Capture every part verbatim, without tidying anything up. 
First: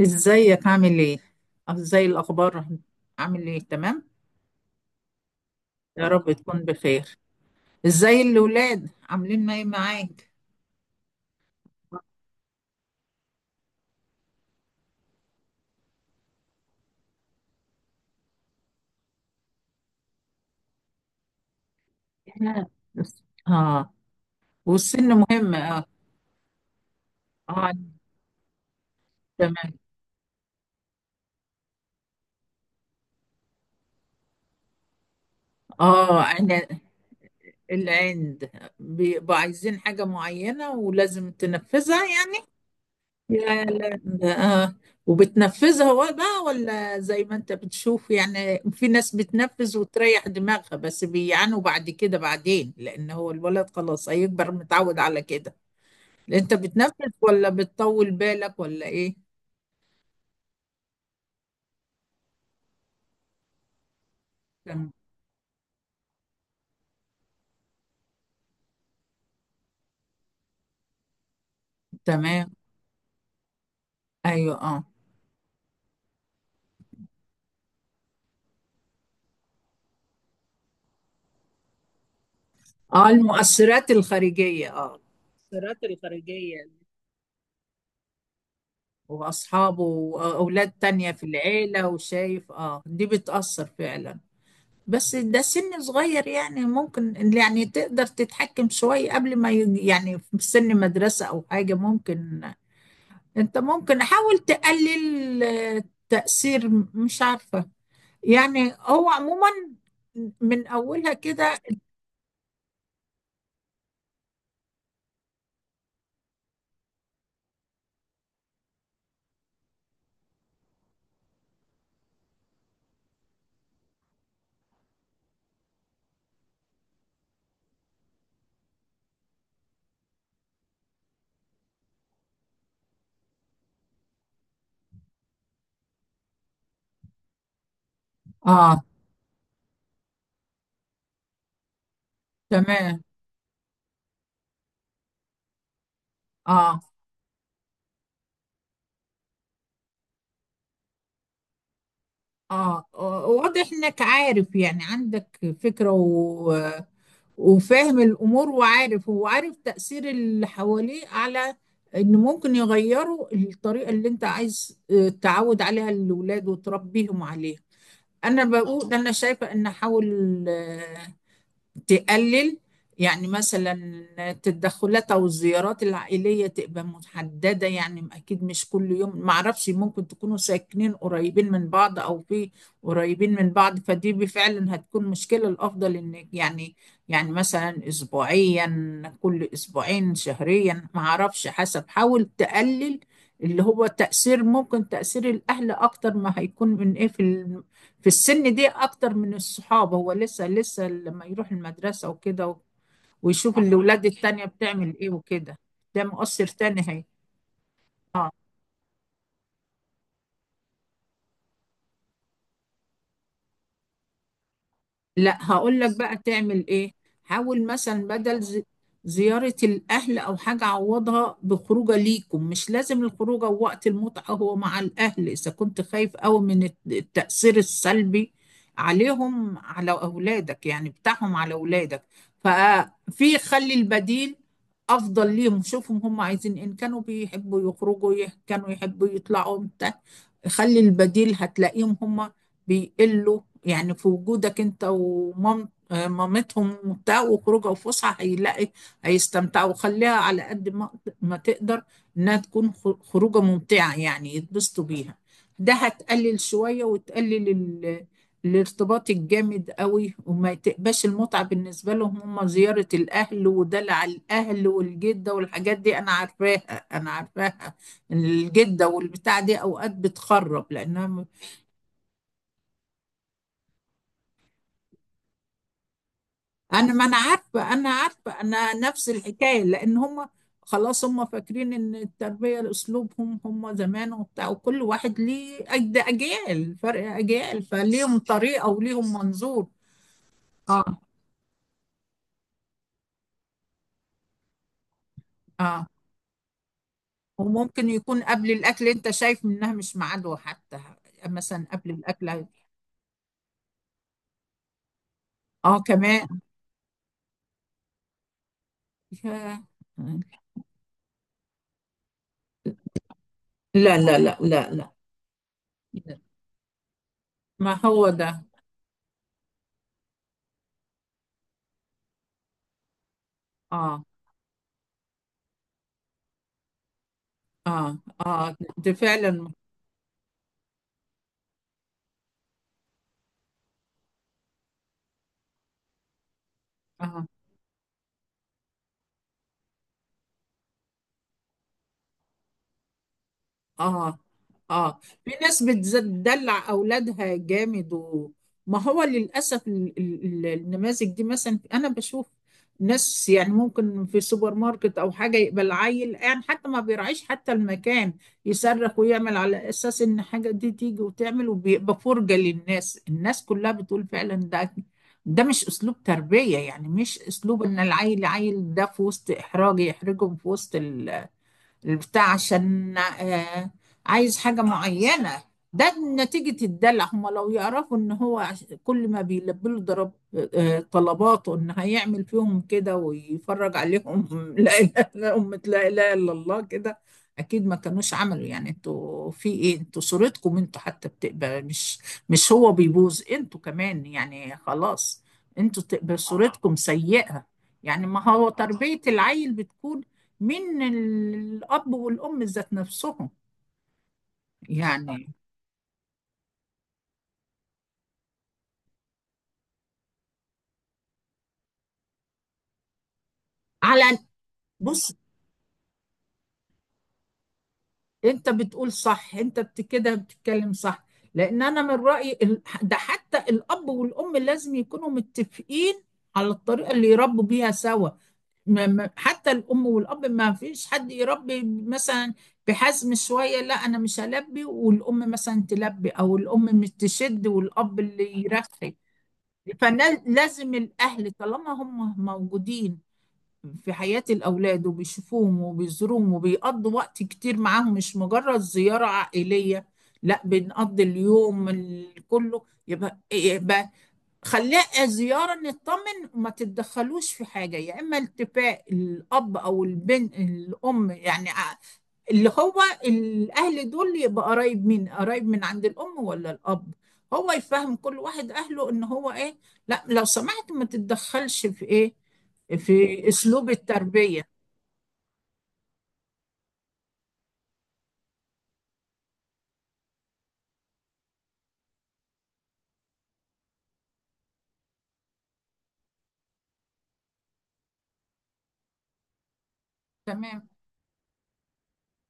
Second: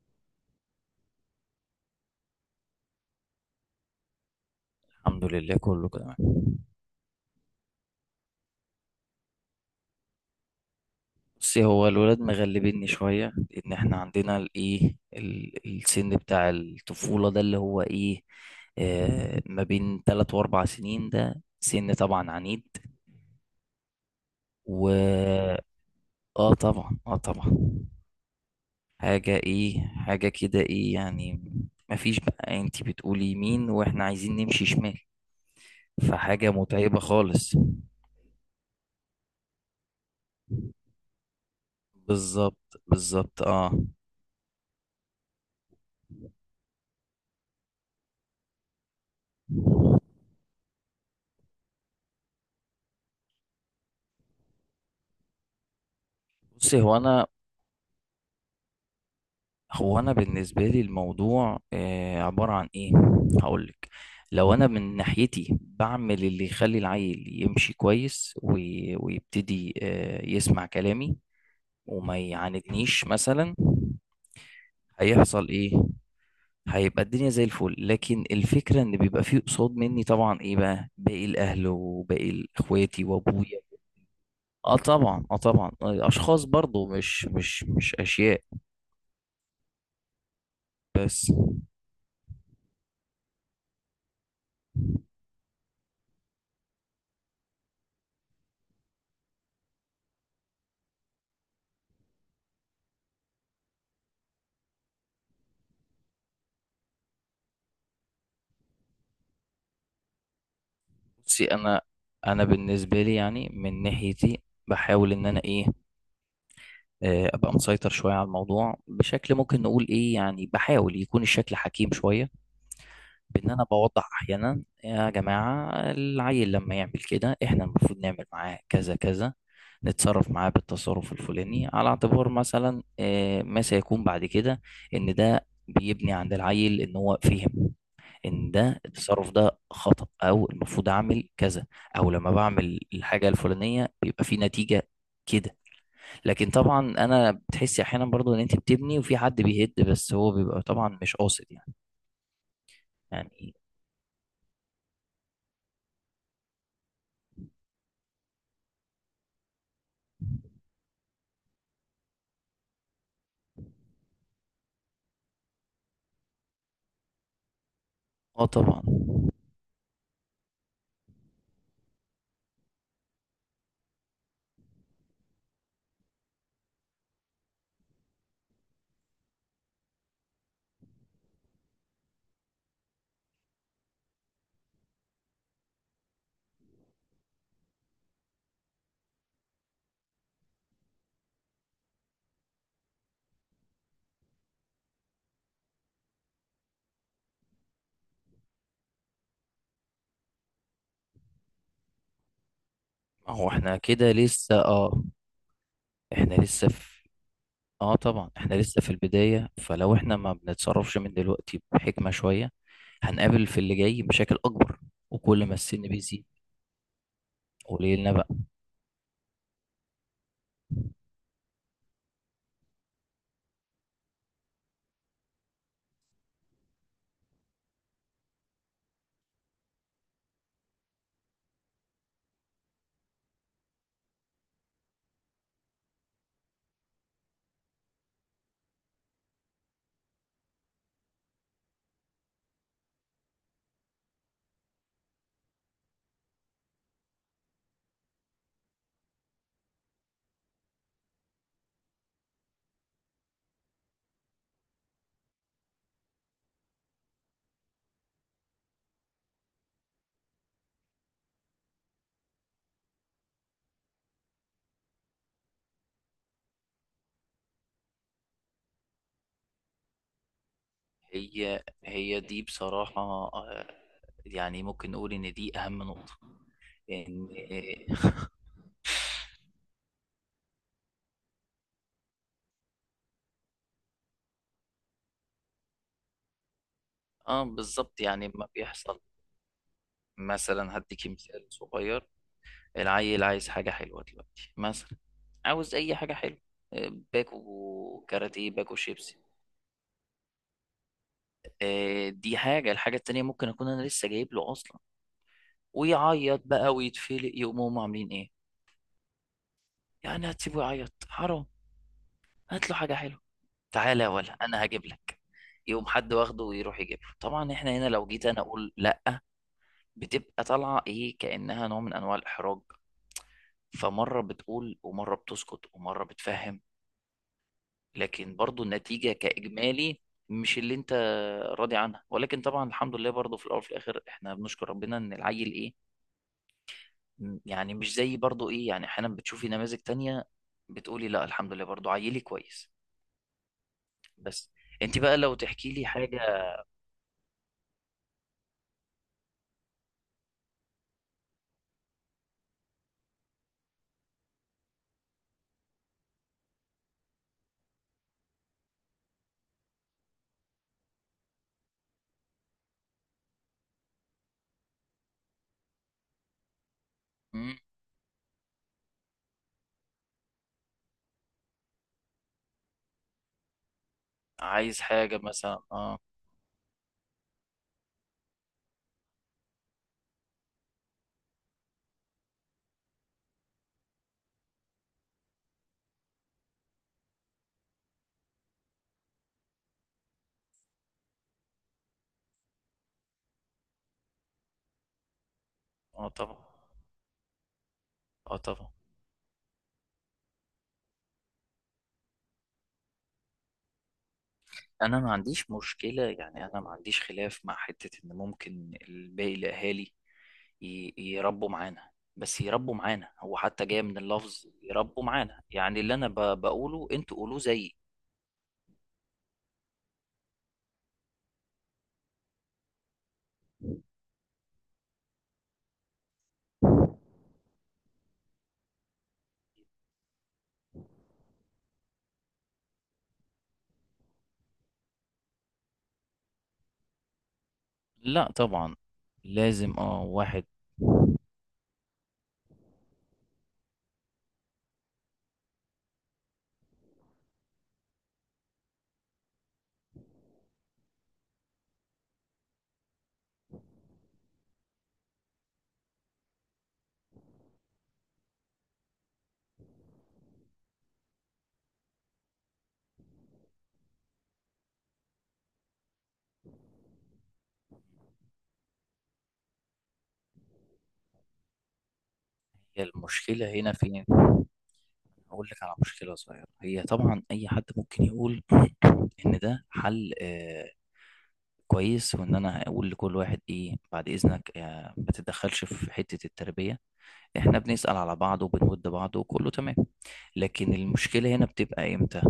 ازيك؟ عامل ايه؟ أه، ازاي الاخبار؟ عامل ايه؟ تمام. الحمد لله، كله يا تمام. رب تكون بخير. ازاي الاولاد، عاملين ايه معاك؟ بصي، هو الولاد مغلبيني شوية لأن احنا عندنا الإيه ال- السن بتاع الطفولة ده، اللي هو إيه آه ما بين تلات وأربع سنين، ده سن طبعا إحنا- عنيد. اه. والسن مهم، و اه. آه طبعا، آه طبعا. اه، حاجة، تمام. إيه، حاجة كده، إيه يعني. مفيش بقى، أنتي بتقولي يمين وإحنا عايزين نمشي شمال، اه، فحاجة انا متعبة خالص. العند، بيبقوا عايزين حاجة معينة ولازم تنفذها. يعني بالظبط، بالظبط، يا اه. لهوي، اه. وبتنفذها و- بقى، ولا زي ما انت بتشوف؟ يعني في ناس بتنفذ وتريح دماغها، بس بيعانوا بعد كده بعدين، لان هو الولد خلاص هيكبر متعود على كده. انت بصي، هو بتنفذ انا ولا بتطول بالك ولا ايه؟ هو انا بالنسبه لي الموضوع آه، عباره عن ايه، هقولك. لو انا تم- من ناحيتي بعمل اللي يخلي العيل يمشي كويس وي- ويبتدي آه، يسمع كلامي وما تمام. يعاندنيش مثلا، ايوه، اه. هيحصل ايه؟ هيبقى الدنيا زي الفل، لكن الفكره ان بيبقى فيه قصاد مني طبعا ايه بقى، باقي الاهل وباقي اخواتي اه، وابويا. المؤثرات الخارجية، اه اه، طبعا، اه طبعا، المؤثرات اشخاص الخارجية. برضو مش مش مش اشياء واصحابه واولاد تانية في بس. العيلة، وشايف اه، دي بتأثر فعلا. بس ده سن صغير يعني، ممكن يعني تقدر تتحكم شوية قبل ما يج- يعني في سن مدرسة أو حاجة ممكن. أنت ممكن حاول تقلل آه، تأثير، مش عارفة، يعني هو عموما من أولها بصي، كده. انا انا بالنسبه لي يعني من ناحيتي، بحاول ان انا ايه آه، ابقى مسيطر شويه على الموضوع، بشكل ممكن نقول ايه يعني، بحاول يكون الشكل حكيم شويه. بان انا بوضح احيانا، يا جماعه العيل لما يعمل كده احنا المفروض نعمل معاه كذا كذا، نتصرف معاه بالتصرف الفلاني، على اعتبار مثلا آه، ما سيكون بعد كده. ان ده بيبني عند العيل ان هو فهم ان ده آه، التصرف ده خطأ، او المفروض اعمل كذا، او لما بعمل تمام. الحاجة الفلانية بيبقى في نتيجة كده. لكن آه، طبعا، انا بتحسي احيانا برضو ان انت بتبني وفي حد بيهد، بس هو بيبقى طبعا مش قاصد يعني. آه، آه، يعني، واضح إنك عارف، يعني عندك فكرة وفاهم الأمور، وعارف، هو عارف تأثير اللي حواليه على إن ممكن يغيروا الطريقة اللي أنت عايز آه، تعود عليها الأولاد وتربيهم عليها. أنا اه طبعا. بقول، أنا شايفة إن أحاول تقلل. يعني مثلا التدخلات او الزيارات العائليه تبقى محدده، يعني اكيد مش كل يوم. ما اعرفش، ممكن تكونوا ساكنين قريبين من بعض او في، قريبين من بعض فدي بفعلا هتكون مشكله. الافضل ان يعني، يعني مثلا اسبوعيا، كل اسبوعين، شهريا، ما اعرفش حسب. حاول تقلل اللي هو تأثير، ممكن تأثير الأهل أكتر ما هيكون من إيه في في السن دي، اكتر من الصحاب. هو لسه لسه لما يروح المدرسة وكده و- ما هو ويشوف احنا الاولاد كده التانية لسه، بتعمل اه. ايه وكده. ده احنا مؤثر لسه تاني هي. في اه طبعا، اه. احنا لسه في البداية، فلو احنا ما بنتصرفش من دلوقتي بحكمة شوية، هنقابل في اللي جاي مشاكل اكبر، لا وكل ما هقول السن لك بقى بيزيد. تعمل ايه. حاول مثلا قليلنا بقى. بدل ز- زيارة الاهل او حاجة، عوضها بخروجه ليكم. مش لازم الخروجه وقت المتعة هو مع الاهل اذا كنت خايف قوي من الت- التأثير السلبي عليهم، على اولادك، يعني بتاعهم على اولادك. ففي، خلي البديل افضل ليهم. شوفهم هم عايزين إيه. ان كانوا بيحبوا يخرجوا يه- كانوا يحبوا يطلعوا بتاع. خلي البديل هتلاقيهم هم بيقلوا، يعني في وجودك انت ومام آه، مامتهم وبتاع، وخروجه وفسحه هيلاقي، هيستمتعوا. وخليها على قد ما ما تقدر انها تكون خ- خروجه ممتعه، يعني يتبسطوا بيها. ده هتقلل شويه، وتقلل ال- الارتباط الجامد قوي، وما تبقاش المتعه بالنسبه لهم هم زياره الاهل ودلع الاهل والجده والحاجات دي. انا عارفاها، انا عارفاها، الجده والبتاع دي اوقات بتخرب لانها، هي هي دي بصراحة، آه، يعني ممكن نقول إن دي أهم نقطة. انا ما انا إن عارفه، انا عارفه، انا نفس الحكايه. لان هم خلاص هم فاكرين ان التربيه اسلوبهم هم زمان وبتاع، وكل واحد ليه أج- ده اجيال، فرق آه اجيال، بالظبط، فليهم يعني ما طريقه بيحصل وليهم منظور. مثلا، اه. هديكي مثال صغير. العيل عايز حاجة حلوة دلوقتي مثلا، عاوز اه، أي حاجة حلوة، آه، وممكن باكو يكون قبل كاراتيه، باكو الاكل، انت شيبسي. شايف منها مش ميعاده حتى، مثلا قبل آه، الاكل. دي حاجة. الحاجة التانية ممكن أكون أنا لسه جايب له أصلا، اه، كمان. ويعيط بقى ويتفلق، يقوموا هم عاملين إيه؟ يا- يعني هتسيبه يعيط؟ حرام! هات له حاجة حلوة، لا، تعالى يا لا، ولا لا، انا لا، هجيب لا. لك. يقوم حد واخده ويروح يجيب له، طبعا احنا ما هنا لو هو جيت ده. انا اقول لا، بتبقى طالعه ايه كانها نوع من انواع الاحراج. اه. فمره بتقول ومره بتسكت ومره بتفهم، اه، لكن اه، برضو ده النتيجه فعلا. كاجمالي مش اللي انت راضي عنها، ولكن طبعا الحمد لله، برضو في الاول وفي الاخر احنا بنشكر ربنا ان العيل ايه، اه. م- يعني مش زي برضو ايه، يعني احيانا بتشوفي نماذج تانية، بتقولي لا، الحمد لله برضو عيلي كويس. اه. بس، انت اه. بقى في لو ناس تحكي لي حاجه. بتدلع اولادها جامد و... ما هو للاسف ال- ال- ال- النماذج دي. مثلا انا بشوف ناس، يعني ممكن في سوبر ماركت او حاجه يقبل العيل، يعني حتى ما بيراعيش حتى المكان، يصرخ ويعمل على اساس ان حاجه دي تيجي وتعمل، وبيبقى فرجه للناس. الناس كلها بتقول فعلا ده، ده مش اسلوب تربيه يعني. مش مم، اسلوب ان العيل، عيل ده، في وسط احراج، يحرجهم في وسط البتاع عشان آه، عايز حاجة عايز حاجه معينة. مثلا ده اه. نتيجة الدلع. هم لو يعرفوا ان هو عش- كل ما بيلبي له ضرب آه، طلباته، ان هيعمل فيهم كده ويفرج عليهم لا اله الا أمة، لا اله الا الله كده. اكيد ما كانوش عملوا، يعني انتوا في ايه؟ انتوا صورتكم انتوا حتى بتقبل، مش مش هو بيبوظ، انتوا كمان يعني خلاص، انتوا اه تقبل طبعا، صورتكم سيئة. يعني ما اه هو طبعا. تربية العيل بتكون من الأب والأم ذات نفسهم انا ما يعني. عنديش مشكله يعني، انا ما عنديش خلاف مع حته ان ممكن باقي الاهالي ي- يربوا معانا. بس يربوا معانا، هو حتى جاي من على، اللفظ يربوا بص. معانا، يعني اللي انا ب- بقوله انتوا قولوه زيي. أنت بتقول صح. أنت بت- كده بتتكلم صح، لأن أنا من رأيي ال- ده حتى الأب والأم لازم يكونوا متفقين على الطريقة اللي يربوا بيها سوا. ما- ما- حتى الأم والأب ما فيش حد يربي مثلا بحزم شوية لا، أنا مش هلبي والأم مثلا تلبي، أو الأم مش تشد والأب لا اللي طبعا، يرخي. لازم اه، واحد. فلازم الأهل طالما هم موجودين في حياة الأولاد وبيشوفوهم وبيزوروهم وبيقضوا وقت كتير معاهم، مش مجرد زيارة عائلية، لا بنقضي اليوم ال- كله، يبقى، يبقى خليها زيارة نطمن، وما تتدخلوش في حاجة، يا إما التفاء الأب أو البنت الأم يعني، اللي هو الأهل دول يبقى قرايب مين؟ قرايب من عند الأم ولا الأب؟ هو يفهم كل واحد أهله إن هو إيه؟ لا لو سمحت، ما تتدخلش في إيه؟ هي في المشكله أسلوب هنا فين؟ التربية. اقول لك على مشكله صغيره. هي طبعا اي حد ممكن يقول ان ده حل آه كويس، وان انا اقول لكل واحد ايه، بعد اذنك آه، ما تتدخلش في حتة التربية. احنا بنسأل على بعض وبنود بعض وكله تمام، تمام. لكن المشكلة هنا بتبقى امتى؟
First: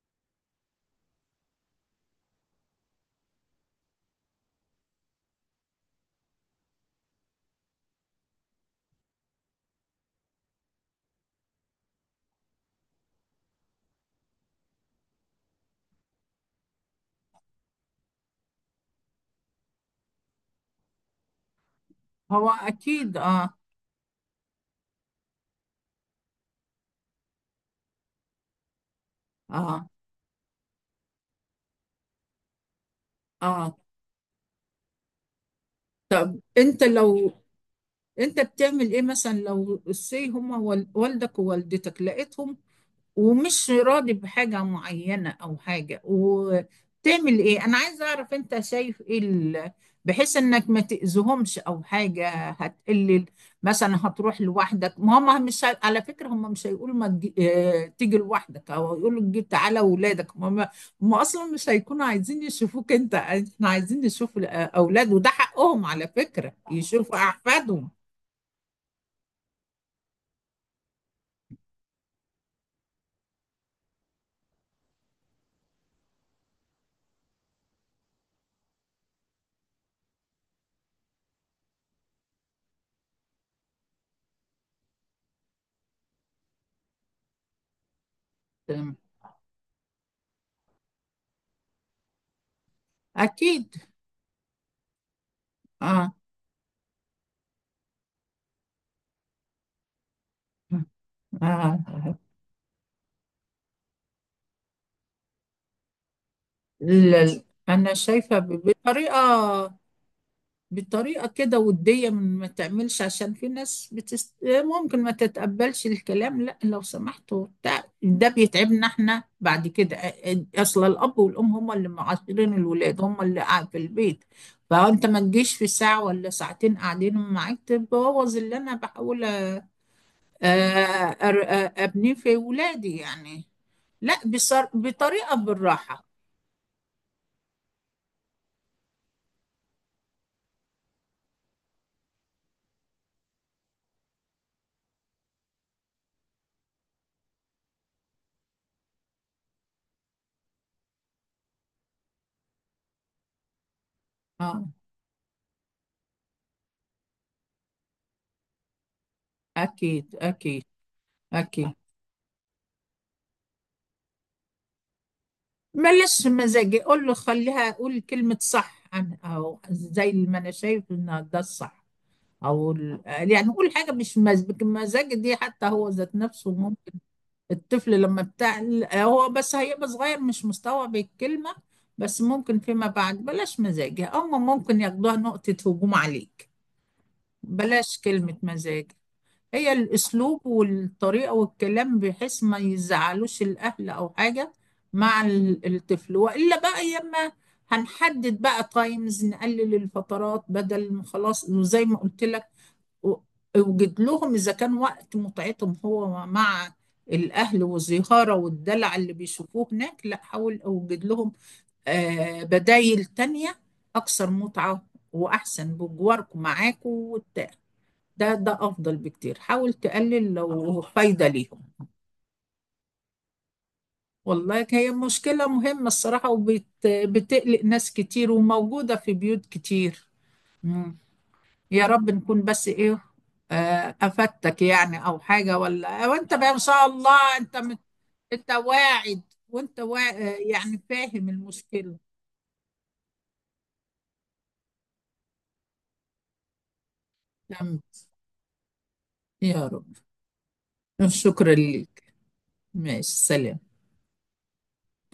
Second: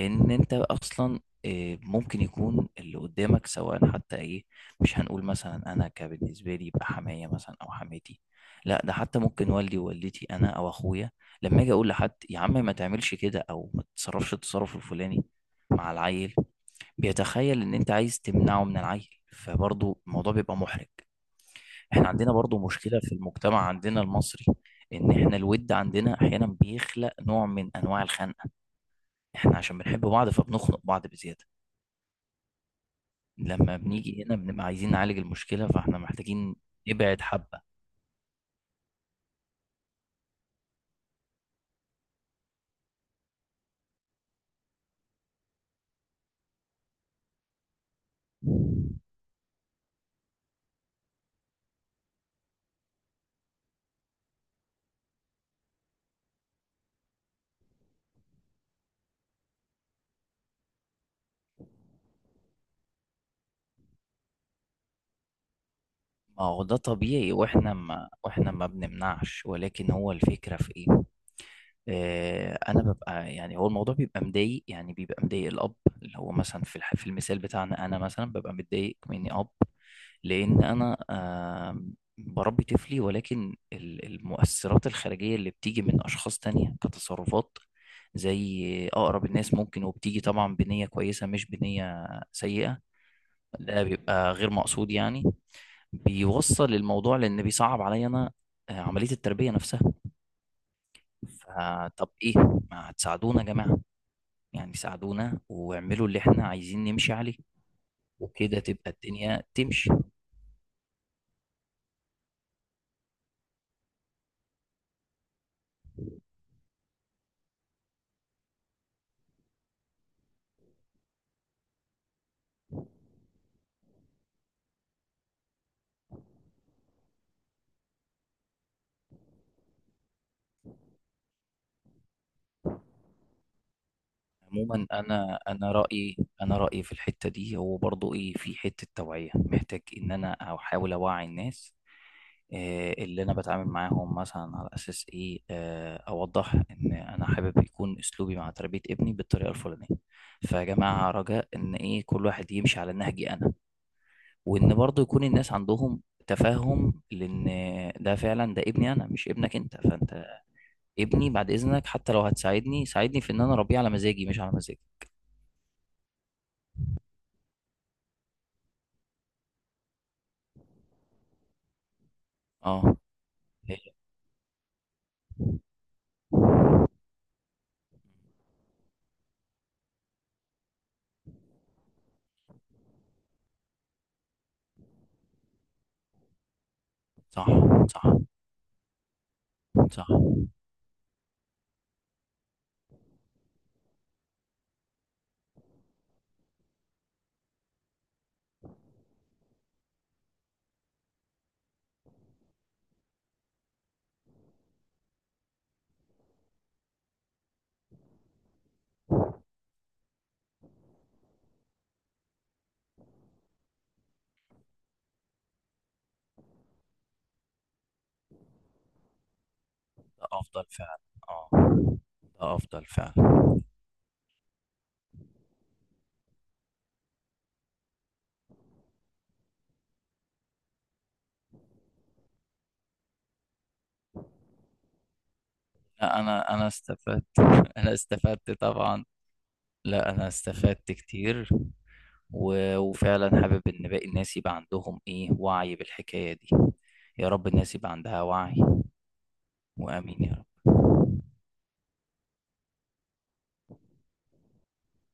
ان انت اصلا آه، ممكن يكون اللي قدامك سواء، حتى ايه، مش هنقول مثلا انا كبالنسبة لي يبقى حماية مثلا او حماتي، لا ده حتى ممكن والدي ووالدتي انا او اخويا. لما اجي اقول لحد يا عم ما تعملش كده او ما تتصرفش التصرف الفلاني مع العيل، بيتخيل ان انت عايز تمنعه من العيل، فبرضه الموضوع بيبقى محرج. احنا عندنا هو برضه مشكلة في أكيد، آه. المجتمع عندنا المصري، ان احنا الود عندنا احيانا بيخلق نوع من انواع الخنقة، احنا عشان آه. بنحب بعض فبنخنق بعض بزيادة. آه. لما بنيجي هنا بنبقى عايزين نعالج المشكلة، فاحنا محتاجين أنت نبعد لو، حبة. أنت بتعمل إيه مثلا لو سي هما وال- والدك ووالدتك لقيتهم ومش راضي بحاجة معينة أو حاجة، وتعمل إيه؟ أنا عايزة أعرف أنت شايف إيه ال- بحيث إنك ما تأذيهمش أو حاجة هتقلل؟ مثلا هتروح لوحدك، ما هم مش هي- على فكرة هم مش هيقولوا ما تجي، آه، تيجي لوحدك، أو هيقولوا تجي تعالى ولادك. هم هم أصلا مش هيكونوا عايزين يشوفوك أنت، إحنا عايزين نشوف الأولاد، وده حقهم على ما فكرة هو ده يشوفوا طبيعي، واحنا أحفادهم. ما واحنا ما بنمنعش، ولكن هو الفكرة في ايه، آه، انا ببقى يعني، هو الموضوع بيبقى مضايق، يعني بيبقى مضايق الاب، اللي هو مثلا في الح- في المثال بتاعنا، انا مثلا ببقى متضايق مني اب، لان انا آم، بربي طفلي، ولكن ال- المؤثرات الخارجيه اللي بتيجي من اشخاص تانية كتصرفات، زي اقرب الناس ممكن، وبتيجي طبعا بنيه كويسه مش بنيه سيئه، أكيد، ده بيبقى غير مقصود يعني، آه. بيوصل الموضوع لان بيصعب عليا انا آه، عمليه التربيه نفسها. آه. فطب ايه، ما هتساعدونا يا جماعه، يعني ساعدونا واعملوا اللي احنا عايزين نمشي عليه، لا، انا شايفه وكده ب- تبقى بطريقه، الدنيا تمشي. بطريقه كده وديه، من ما تعملش، عشان في ناس بتست، ممكن ما تتقبلش الكلام، لا لو سمحتوا ده, ده بيتعبنا احنا بعد كده. اصل الاب والام هم اللي معاشرين الولاد، هم اللي قاعد في البيت. فانت ما تجيش في ساعه ولا ساعتين قاعدين معاك تبوظ اللي انا بحاول أ- أر- أ- ابنيه في ولادي يعني. لا بصر، عموما، بطريقه انا انا بالراحه. رايي انا رايي في الحته دي هو برضو ايه، في حته توعيه، محتاج ان انا احاول اوعي الناس، آه، اللي انا بتعامل معاهم مثلا، على اساس ايه، آه، اوضح ان انا حابب يكون اسلوبي مع تربيه ابني بالطريقه الفلانيه، فيا جماعه رجاء ان ايه، كل واحد يمشي على نهجي انا، اه، وان برضو يكون الناس عندهم تفهم، لان ده فعلا ده ابني انا مش ابنك انت، اكيد، فانت اكيد. ابني بعد أكيد. اذنك، حتى لو هتساعدني ساعدني في ان انا اربيه على مزاجي مش على مزاجي. بلاش مزاجي، قول له خليها، أقول كلمة صح، عن أو زي ما أنا شايف إن ده الصح. أو اه، ال- يعني قول هي. حاجة مش مزاج. مزاج دي حتى هو ذات نفسه ممكن الطفل، لما بتاع، هو بس هيبقى صغير مش مستوعب الكلمة، بس ممكن فيما بعد، بلاش مزاجي، أما ممكن ياخدوها نقطة هجوم عليك. صح. بلاش صح. كلمة مزاج. هي صح، الأسلوب والطريقة والكلام بحيث ما يزعلوش الأهل أو حاجة، مع ال- الطفل، وإلا بقى يما. هنحدد بقى تايمز، نقلل الفترات بدل ما خلاص، وزي ما قلت لك، و- اوجد لهم، إذا كان وقت متعتهم هو مع الأهل والزهارة والدلع اللي بيشوفوه هناك، لا حاول أوجد لهم آه، بدايل تانية أكثر متعة وأحسن بجواركم معاكم. ده، ده افضل بكتير. حاول ده تقلل افضل لو آه. فعلا. فايده اه، ليهم. ده افضل فعلا. والله هي مشكله مهمه الصراحه، وبتقلق ناس كتير وموجوده في بيوت كتير. مم. يا رب نكون بس ايه، آه، افدتك يعني، او حاجه، ولا آه، لا، وانت بقى انا ان انا شاء استفدت. الله انت مت... انا استفدت انت طبعا. واعد، وانت وا، لا انا آه، يعني استفدت فاهم كتير، المشكله. و... وفعلا حابب ان باقي الناس يبقى عندهم ايه، وعي بالحكاية دي. يا رب الناس تمام. يبقى عندها وعي. يا رب. وامين يا رب. شكرا ليك. ماشي، سلام.